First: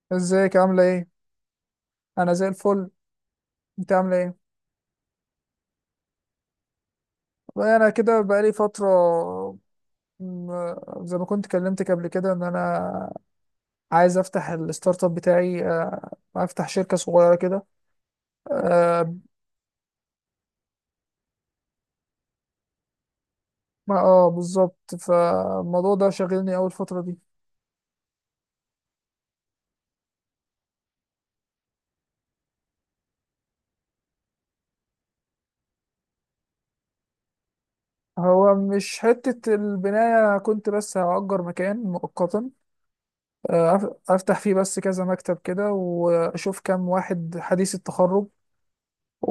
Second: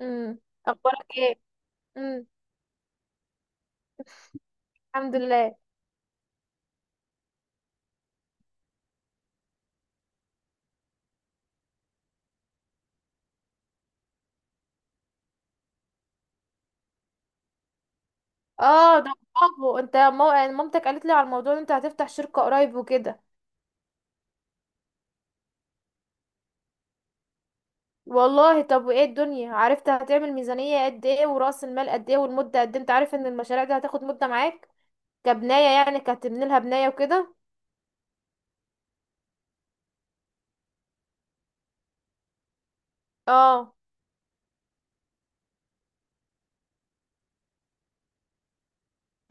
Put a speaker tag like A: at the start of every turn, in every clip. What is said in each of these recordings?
A: امم
B: ازيك عاملة
A: اخبارك
B: ايه؟
A: ايه؟ امم
B: أنا زي الفل، أنت عاملة ايه؟
A: الحمد لله.
B: والله أنا كده بقالي فترة. م- زي ما كنت كلمتك قبل كده إن أنا عايز أفتح الستارت اب بتاعي، أفتح شركة صغيرة كده.
A: اه، ده
B: اه.
A: برافو. انت يعني مامتك قالت لي على الموضوع ان انت هتفتح شركة قريب وكده.
B: بالظبط، فالموضوع ده شاغلني أول فترة دي.
A: والله، طب وايه الدنيا؟ عرفت هتعمل ميزانية قد ايه ورأس المال قد ايه والمدة قد ايه؟ انت عارف ان المشاريع دي هتاخد مدة معاك، كبناية يعني، كهتبني لها بناية وكده.
B: هو مش حتة البناية، أنا كنت بس هأجر مكان مؤقتا،
A: اه،
B: أفتح فيه بس كذا مكتب كده، وأشوف كام واحد حديث التخرج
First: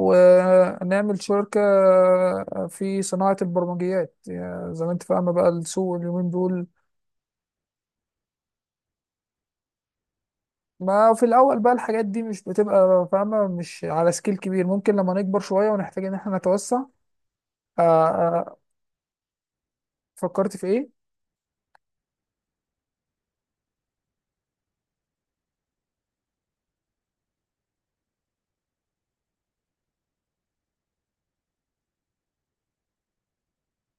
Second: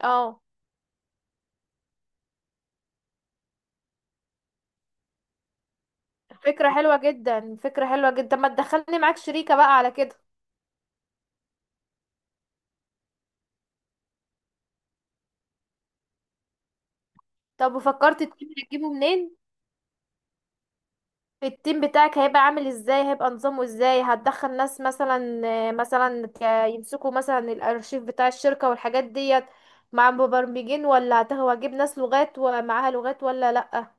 A: اه.
B: شركة، في صناعة البرمجيات، يعني زي ما انت فاهمة بقى السوق اليومين دول.
A: فكرة حلوة جدا، فكرة حلوة جدا. طب ما تدخلني معاك شريكة بقى على كده.
B: ما في الأول بقى الحاجات دي مش بتبقى فاهمة مش على سكيل كبير، ممكن لما نكبر شوية ونحتاج إن احنا نتوسع.
A: طب
B: آه،
A: وفكرت، التيم
B: آه،
A: هتجيبه منين؟
B: فكرت في إيه؟
A: التيم بتاعك هيبقى عامل ازاي؟ هيبقى نظامه ازاي؟ هتدخل ناس مثلا، مثلا يمسكوا مثلا الارشيف بتاع الشركة والحاجات ديت؟ مع مبرمجين، ولا هتجيب ناس لغات ومعاها لغات؟ ولا لأ؟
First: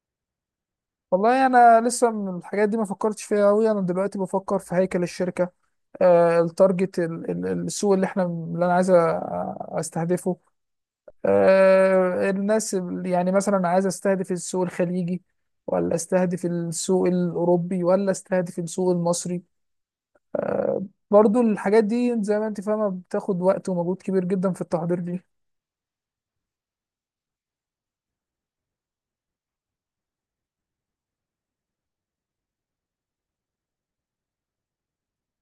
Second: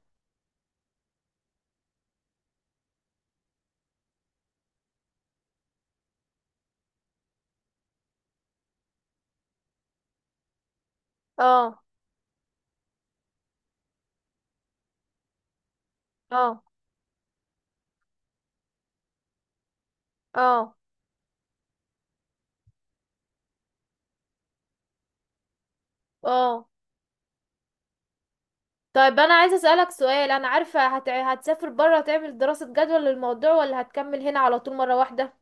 B: والله أنا لسه من الحاجات دي ما فكرتش فيها أوي، أنا دلوقتي بفكر في هيكل الشركة، التارجت، السوق اللي أنا عايز أستهدفه،
A: اه،
B: الناس، يعني مثلا عايز استهدف السوق الخليجي، ولا استهدف
A: اه،
B: السوق الأوروبي، ولا استهدف السوق المصري.
A: اه،
B: برضو الحاجات دي زي ما انت فاهمة بتاخد وقت ومجهود كبير جدا في التحضير دي.
A: اه. طيب انا عايزه اسالك سؤال، انا عارفه هتسافر بره تعمل دراسه جدوى للموضوع، ولا هتكمل هنا على طول مره واحده؟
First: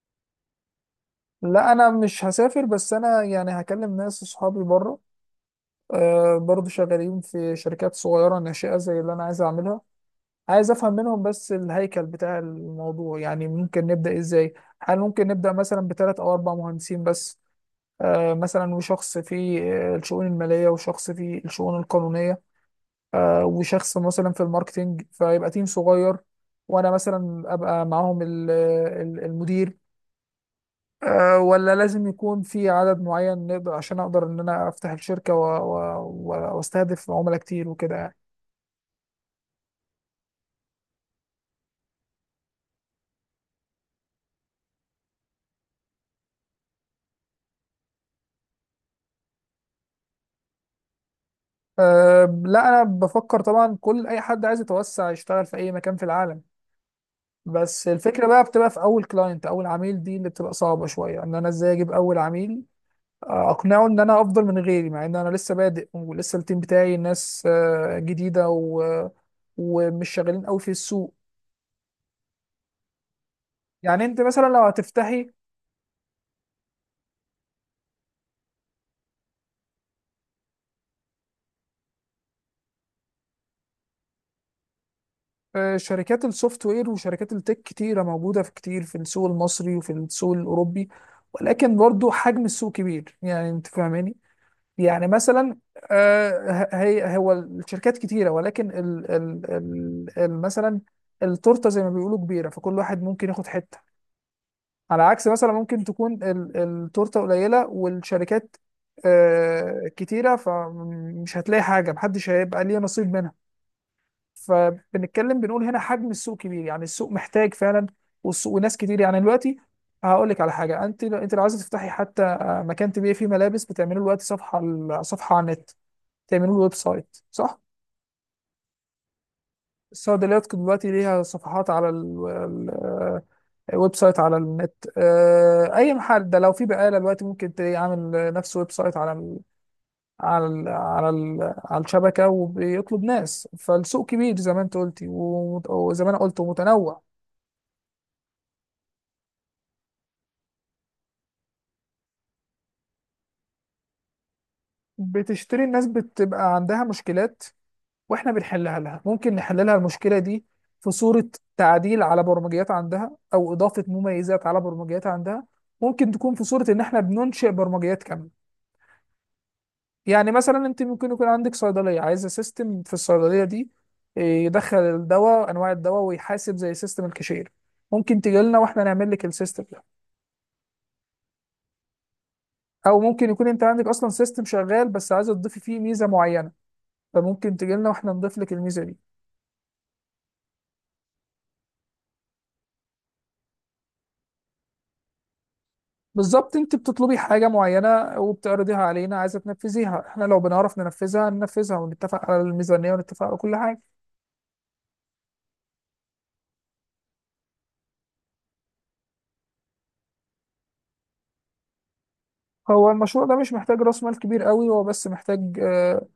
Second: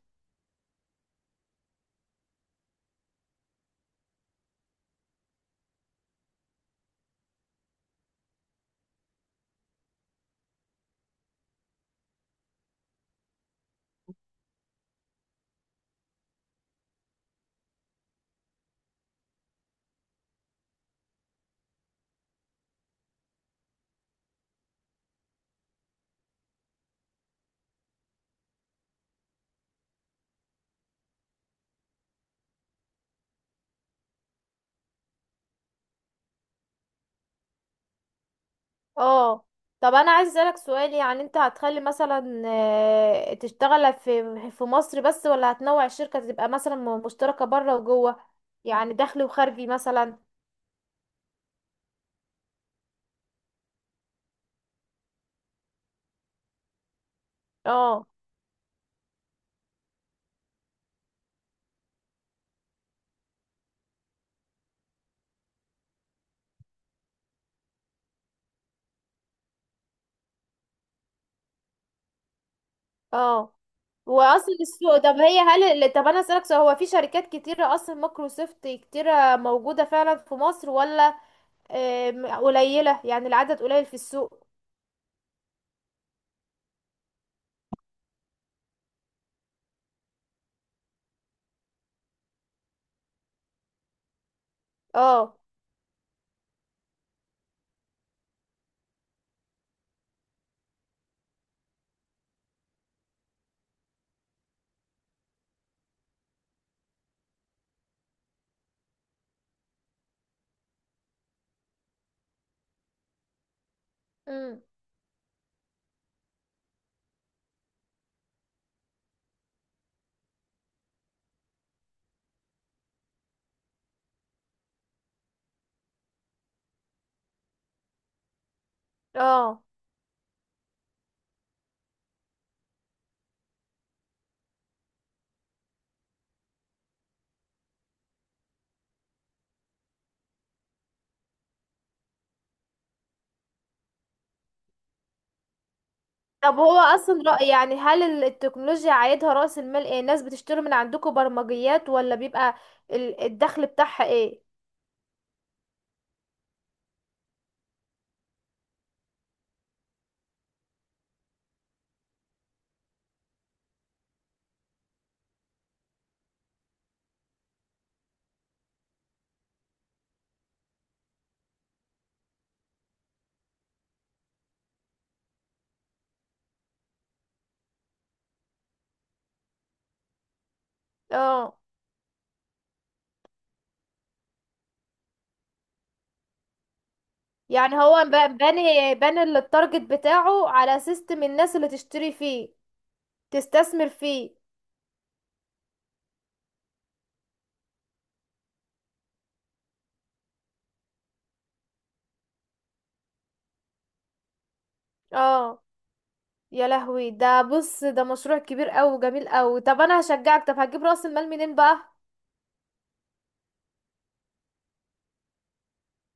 B: لا انا مش هسافر، بس انا يعني هكلم ناس اصحابي بره، برضو شغالين في شركات صغيرة ناشئة زي اللي انا عايز اعملها. عايز افهم منهم بس الهيكل بتاع الموضوع، يعني ممكن نبدأ ازاي؟ هل ممكن نبدأ مثلا بثلاث او اربع مهندسين بس، مثلا، وشخص في، الشؤون المالية، وشخص في الشؤون القانونية، وشخص مثلا في الماركتينج، فيبقى تيم صغير، وأنا مثلا أبقى معاهم المدير، ولا لازم يكون في عدد معين نقدر عشان أقدر إن أنا أفتح الشركة وأستهدف عملاء كتير وكده يعني.
A: اه. طب انا عايز اسالك سؤال، يعني انت هتخلي مثلا تشتغل في مصر بس، ولا هتنوع الشركه تبقى مثلا مشتركه بره وجوه، يعني داخلي وخارجي مثلا؟
B: لا أنا بفكر طبعا، أي حد عايز يتوسع يشتغل في أي مكان في العالم، بس
A: اه،
B: الفكرة بقى بتبقى في أول كلاينت، أول عميل، دي اللي بتبقى صعبة شوية، إن أنا إزاي أجيب أول عميل، اقنعه ان انا افضل من غيري، مع ان انا لسه بادئ ولسه التيم بتاعي ناس، جديده، ومش شغالين قوي في السوق.
A: اه،
B: يعني انت مثلا
A: واصل
B: لو
A: السوق. طب
B: هتفتحي،
A: هي هل طب انا اسالك سؤال، هو في شركات كتيره اصلا؟ مايكروسوفت كتيره موجوده فعلا في مصر، ولا قليله؟ يعني العدد قليل في السوق؟
B: شركات السوفت وير وشركات التك كتيره موجوده في كتير في السوق المصري وفي السوق الاوروبي، ولكن برضو حجم السوق كبير، يعني انت فاهماني، يعني
A: اه،
B: مثلا، آه، ه- هي هو الشركات كتيره ولكن مثلا التورته زي ما بيقولوا كبيره، فكل واحد ممكن ياخد حته، على عكس مثلا ممكن تكون التورته قليله والشركات كتيره، فمش هتلاقي حاجه، محدش هيبقى ليه نصيب منها.
A: امم،
B: فبنتكلم بنقول هنا حجم السوق كبير، يعني السوق محتاج فعلا، والسوق وناس كتير يعني دلوقتي. هقول لك على حاجه، انت لو عايزه تفتحي حتى، مكان تبيعي فيه ملابس، بتعملي له دلوقتي صفحه صفحه على النت، تعملي له ويب سايت، صح؟
A: اه.
B: الصيدليات دلوقتي ليها صفحات على ويب سايت على النت، اي محل ده، لو في بقاله دلوقتي ممكن تلاقيه عامل نفس ويب سايت على ال على ال على ال على الشبكه، وبيطلب ناس، فالسوق كبير زي ما انت قلتي وزي ما انا قلت،
A: طب هو
B: ومتنوع.
A: اصلا رأي، يعني هل التكنولوجيا عايدها رأس المال ايه؟ الناس بتشتري من عندكم برمجيات، ولا بيبقى الدخل بتاعها ايه؟
B: بتشتري، الناس بتبقى عندها مشكلات واحنا بنحلها لها. ممكن نحل لها المشكله دي في صوره تعديل على برمجيات عندها او اضافه مميزات على برمجيات عندها، ممكن تكون في صوره ان احنا بننشئ برمجيات كامله. يعني مثلا انت ممكن يكون عندك صيدليه عايزه سيستم في الصيدليه دي، يدخل الدواء، انواع الدواء، ويحاسب زي سيستم الكاشير، ممكن تجي لنا واحنا نعمل لك السيستم ده.
A: اه.
B: او ممكن يكون انت عندك اصلا سيستم شغال، بس عايزه تضيفي فيه ميزه معينه، فممكن تجي
A: يعني
B: لنا
A: هو
B: واحنا نضيف لك الميزه
A: باني
B: دي.
A: باني التارجت بتاعه على سيستم الناس اللي تشتري فيه، تستثمر فيه.
B: بالظبط، انت بتطلبي حاجه معينه وبتعرضيها علينا، عايزه تنفذيها، احنا لو بنعرف ننفذها ننفذها، ونتفق على الميزانيه ونتفق على كل حاجه.
A: اه. يا لهوي، ده بص، ده مشروع كبير قوي، جميل قوي. طب انا هشجعك. طب هتجيب رأس المال منين بقى؟
B: هو المشروع ده مش محتاج راس مال كبير قوي، هو بس محتاج، آه،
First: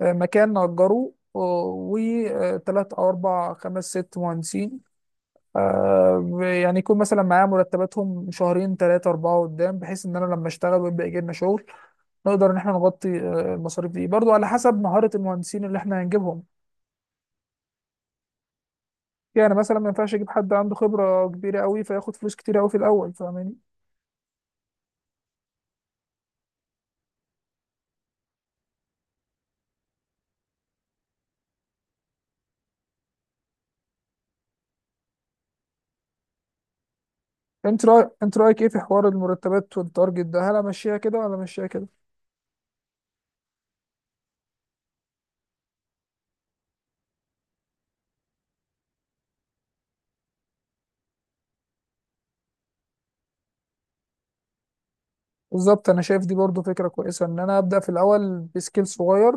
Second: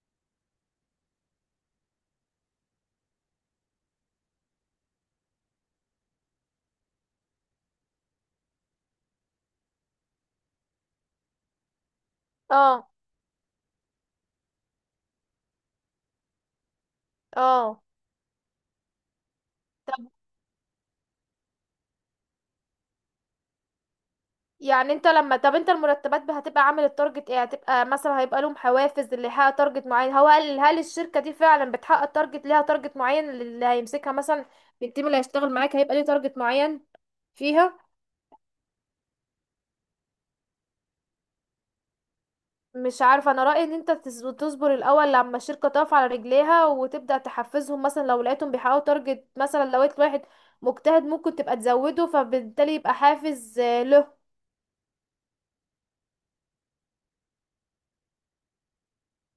B: آه، مكان نأجره، وثلاث أو أربع خمس ست مهندسين، يعني يكون مثلا معايا مرتباتهم شهرين ثلاثة أربعة قدام، بحيث إن أنا لما أشتغل ويبقى يجي لنا شغل نقدر إن إحنا
A: اه،
B: نغطي، المصاريف دي، برضو على حسب مهارة المهندسين اللي إحنا هنجيبهم.
A: اه.
B: يعني مثلا ما ينفعش أجيب حد عنده خبرة كبيرة قوي فياخد فلوس كتير قوي في الأول، فاهماني؟
A: يعني انت لما طب انت المرتبات هتبقى عامل التارجت ايه؟ هتبقى مثلا هيبقى لهم حوافز اللي يحقق تارجت معين؟ هو هل الشركة دي فعلا بتحقق تارجت؟ ليها تارجت معين اللي هيمسكها مثلا؟ التيم اللي هيشتغل معاك هيبقى ليه تارجت معين فيها؟
B: أنت رأيك إيه في حوار المرتبات والتارجت ده؟ هل أمشيها كده ولا أمشيها كده؟
A: مش عارفة، انا رأيي ان انت تصبر الاول لما الشركة تقف على رجليها، وتبدأ تحفزهم، مثلا لو لقيتهم بيحققوا تارجت، مثلا لو لقيت واحد مجتهد ممكن تبقى تزوده، فبالتالي يبقى حافز له.
B: بالظبط، أنا شايف دي برضو فكرة كويسة، إن أنا أبدأ في الأول بسكيل صغير،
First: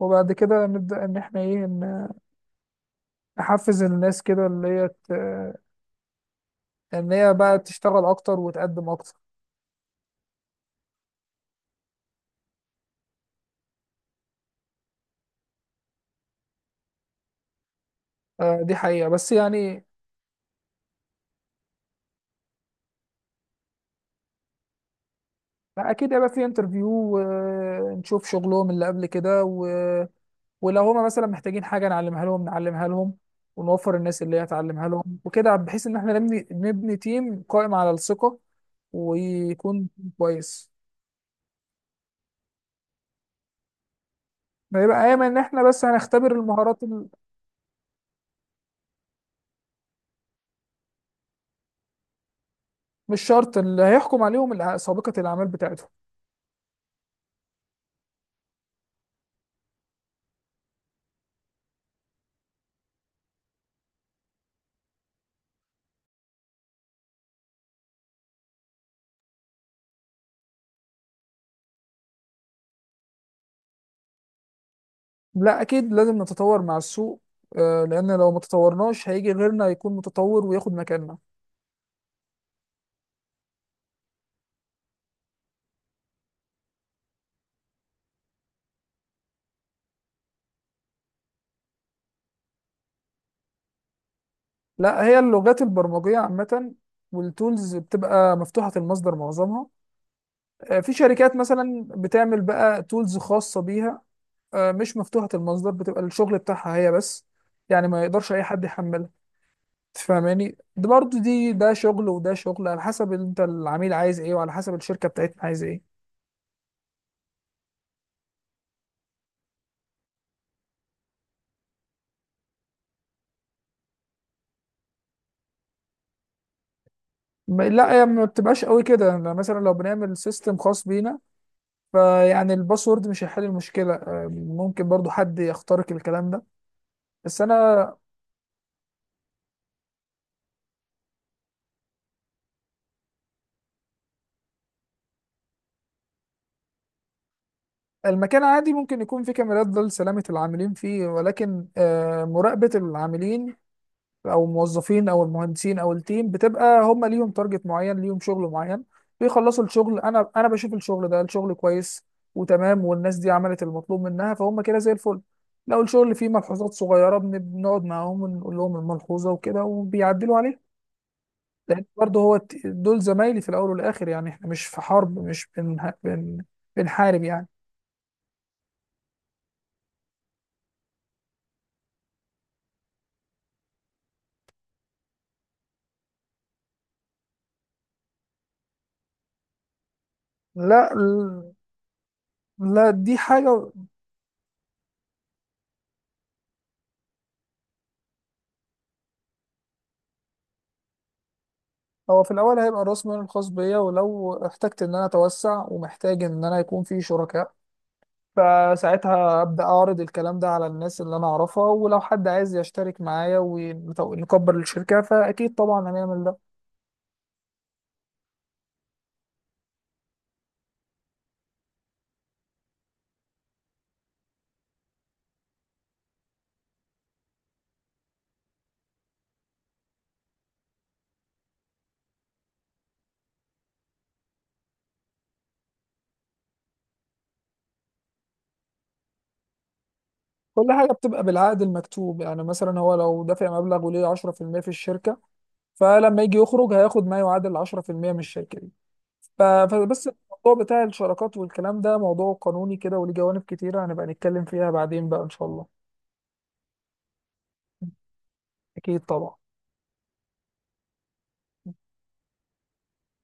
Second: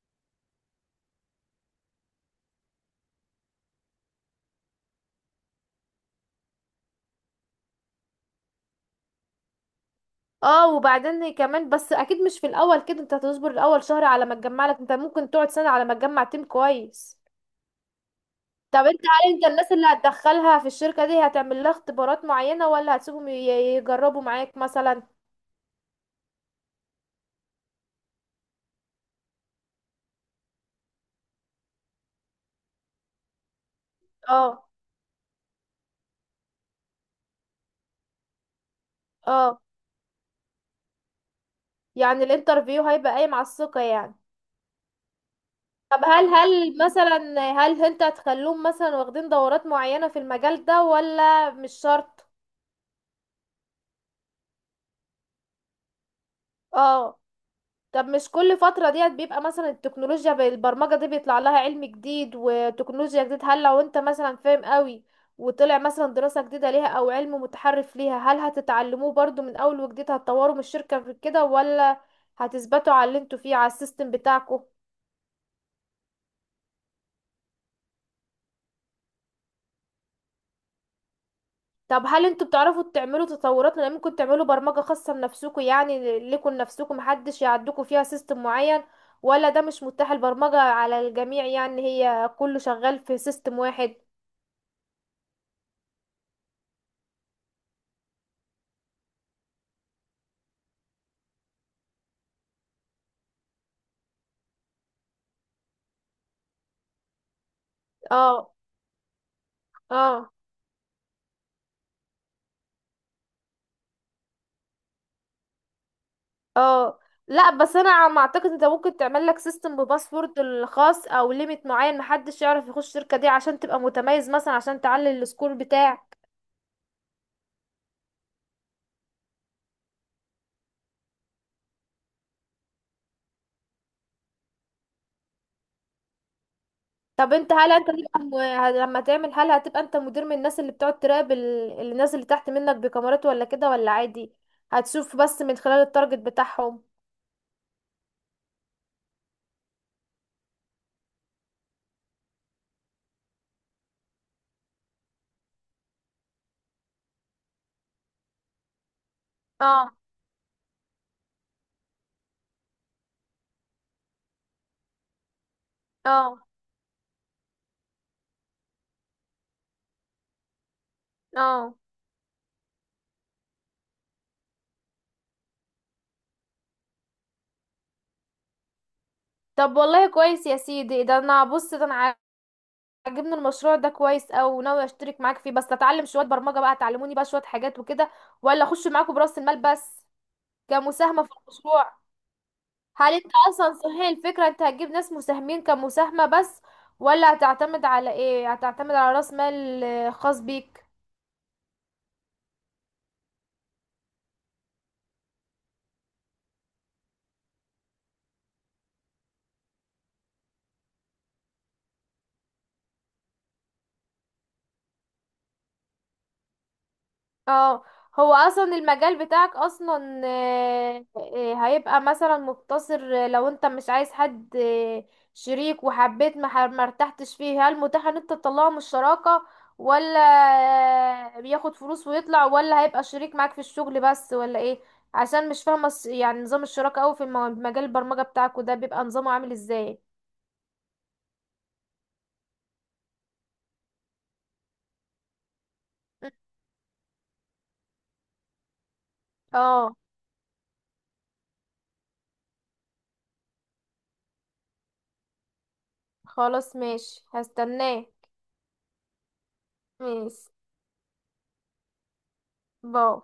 B: وبعد كده نبدأ إن إحنا إيه إن نحفز الناس كده، اللي هي إن هي بقى تشتغل أكتر وتقدم أكتر.
A: اه. وبعدين كمان، بس اكيد مش في الاول كده. انت هتصبر الاول شهر على ما تجمع لك، انت ممكن تقعد سنة على ما تجمع تيم كويس.
B: آه، دي
A: طب انت،
B: حقيقة بس
A: هل الناس
B: يعني.
A: اللي هتدخلها في الشركة دي، هتعمل لها اختبارات معينة، ولا هتسيبهم يجربوا معاك مثلا؟
B: أكيد هيبقى في انترفيو، ونشوف شغلهم اللي قبل كده، ولو هما مثلا محتاجين حاجة نعلمها لهم نعلمها لهم، ونوفر الناس اللي هي
A: اه،
B: هتعلمها لهم وكده، بحيث إن إحنا نبني نبني تيم قائم على الثقة،
A: اه.
B: ويكون كويس.
A: يعني الانترفيو هيبقى قايم على الثقة يعني.
B: ما يبقى أيما إن إحنا بس
A: طب، هل
B: هنختبر
A: هل
B: المهارات
A: مثلا هل انت هتخلوهم مثلا واخدين دورات معينة في المجال ده، ولا مش شرط؟
B: مش شرط اللي هيحكم عليهم سابقة الأعمال بتاعتهم.
A: اه. طب مش كل فترة ديت بيبقى مثلا التكنولوجيا بالبرمجة دي بيطلع لها علم جديد وتكنولوجيا جديد؟ هل لو انت مثلا فاهم قوي، وطلع مثلا دراسة جديدة ليها او علم متحرف ليها، هل هتتعلموه برضو من اول وجديد؟ هتطوروا من الشركة في كده، ولا هتثبتوا على اللي انتوا فيه على السيستم بتاعكم؟
B: لا اكيد لازم نتطور مع السوق، لان لو ما تطورناش هيجي غيرنا يكون متطور وياخد مكاننا.
A: طب هل انتوا بتعرفوا تعملوا تطورات؟ لان ممكن تعملوا برمجة خاصة بنفسكم، يعني ليكم لنفسكم محدش يعدكوا فيها سيستم معين؟ ولا ده مش متاح، البرمجة على الجميع يعني، هي كله شغال في سيستم واحد؟
B: لا، هي اللغات البرمجيه عامه، والتولز بتبقى مفتوحه المصدر معظمها، في شركات مثلا بتعمل بقى تولز خاصه بيها، مش مفتوحه المصدر، بتبقى الشغل بتاعها هي بس، يعني ما يقدرش اي
A: اه،
B: حد يحملها.
A: اه،
B: تفهماني؟ ده برضه دي، ده شغل وده شغل، على حسب انت العميل عايز ايه وعلى حسب الشركه بتاعتنا عايزه ايه.
A: اه. لا، بس انا عم اعتقد انت ممكن تعمل لك سيستم بباسورد الخاص، او ليميت معين محدش يعرف يخش الشركه دي، عشان تبقى متميز مثلا، عشان تعلي السكور بتاعك.
B: لا، هي ما بتبقاش قوي كده، يعني مثلا لو بنعمل سيستم خاص بينا، فيعني الباسورد مش هيحل المشكلة، ممكن برضو حد يخترق الكلام ده.
A: طب
B: بس
A: انت، هل
B: أنا
A: تبقى لما تعمل، هل هتبقى انت مدير من الناس اللي بتقعد تراقب الناس اللي تحت منك بكاميرات ولا كده، ولا عادي؟ هتشوف بس من خلال التارجت بتاعهم؟
B: المكان عادي ممكن يكون فيه كاميرات، ده لسلامة العاملين فيه، ولكن، مراقبة العاملين أو الموظفين أو المهندسين أو التيم، بتبقى هم ليهم تارجت معين، ليهم شغل معين، بيخلصوا
A: اه،
B: الشغل، أنا بشوف الشغل ده، الشغل كويس وتمام والناس دي عملت المطلوب منها، فهم كده زي الفل. لو الشغل فيه
A: اه،
B: ملحوظات صغيرة بنقعد معاهم ونقول لهم الملحوظة وكده، وبيعدلوا عليها.
A: اه.
B: لان برضه هو دول زمايلي في الاول والاخر، يعني احنا مش في حرب، مش بنحارب يعني.
A: طب والله كويس يا سيدي. ده انا بص، ده انا عجبني المشروع ده كويس، او ناوي اشترك معاك فيه. بس اتعلم شويه برمجه بقى، تعلموني بقى شويه حاجات وكده، ولا اخش معاكم براس المال بس،
B: لا
A: كمساهمه في
B: ال-
A: المشروع؟
B: لا،
A: هل
B: دي
A: انت
B: حاجه.
A: اصلا، صحيح الفكره، انت هتجيب ناس مساهمين كمساهمه بس، ولا هتعتمد على ايه؟ هتعتمد على راس مال خاص بيك؟
B: هو في الاول هيبقى راس مالي الخاص بيا، ولو احتجت ان انا اتوسع ومحتاج ان انا يكون في شركاء، فساعتها ابدا اعرض الكلام ده على الناس اللي انا اعرفها، ولو حد عايز يشترك معايا ونكبر الشركه فاكيد طبعا هنعمل ده.
A: اه. هو اصلا المجال بتاعك اصلا هيبقى مثلا مقتصر؟ لو انت مش عايز حد شريك، وحبيت ما ارتحتش فيه، هل متاح ان انت تطلعه من الشراكة، ولا بياخد فلوس ويطلع، ولا هيبقى شريك معاك في الشغل بس، ولا ايه؟ عشان مش فاهمة يعني نظام الشراكة اوي في مجال البرمجة بتاعك، وده بيبقى نظامه عامل ازاي.
B: كل حاجه بتبقى بالعقد المكتوب، يعني مثلا هو لو دافع مبلغ وليه 10% في المية في الشركه، فلما يجي يخرج هياخد ما يعادل 10% من الشركه دي.
A: اه،
B: فبس الموضوع بتاع الشراكات والكلام ده موضوع قانوني كده وليه جوانب كتيره، هنبقى نتكلم فيها بعدين بقى ان شاء الله.
A: خلاص ماشي، هستناه.
B: اكيد طبعا.
A: ماشي. باي.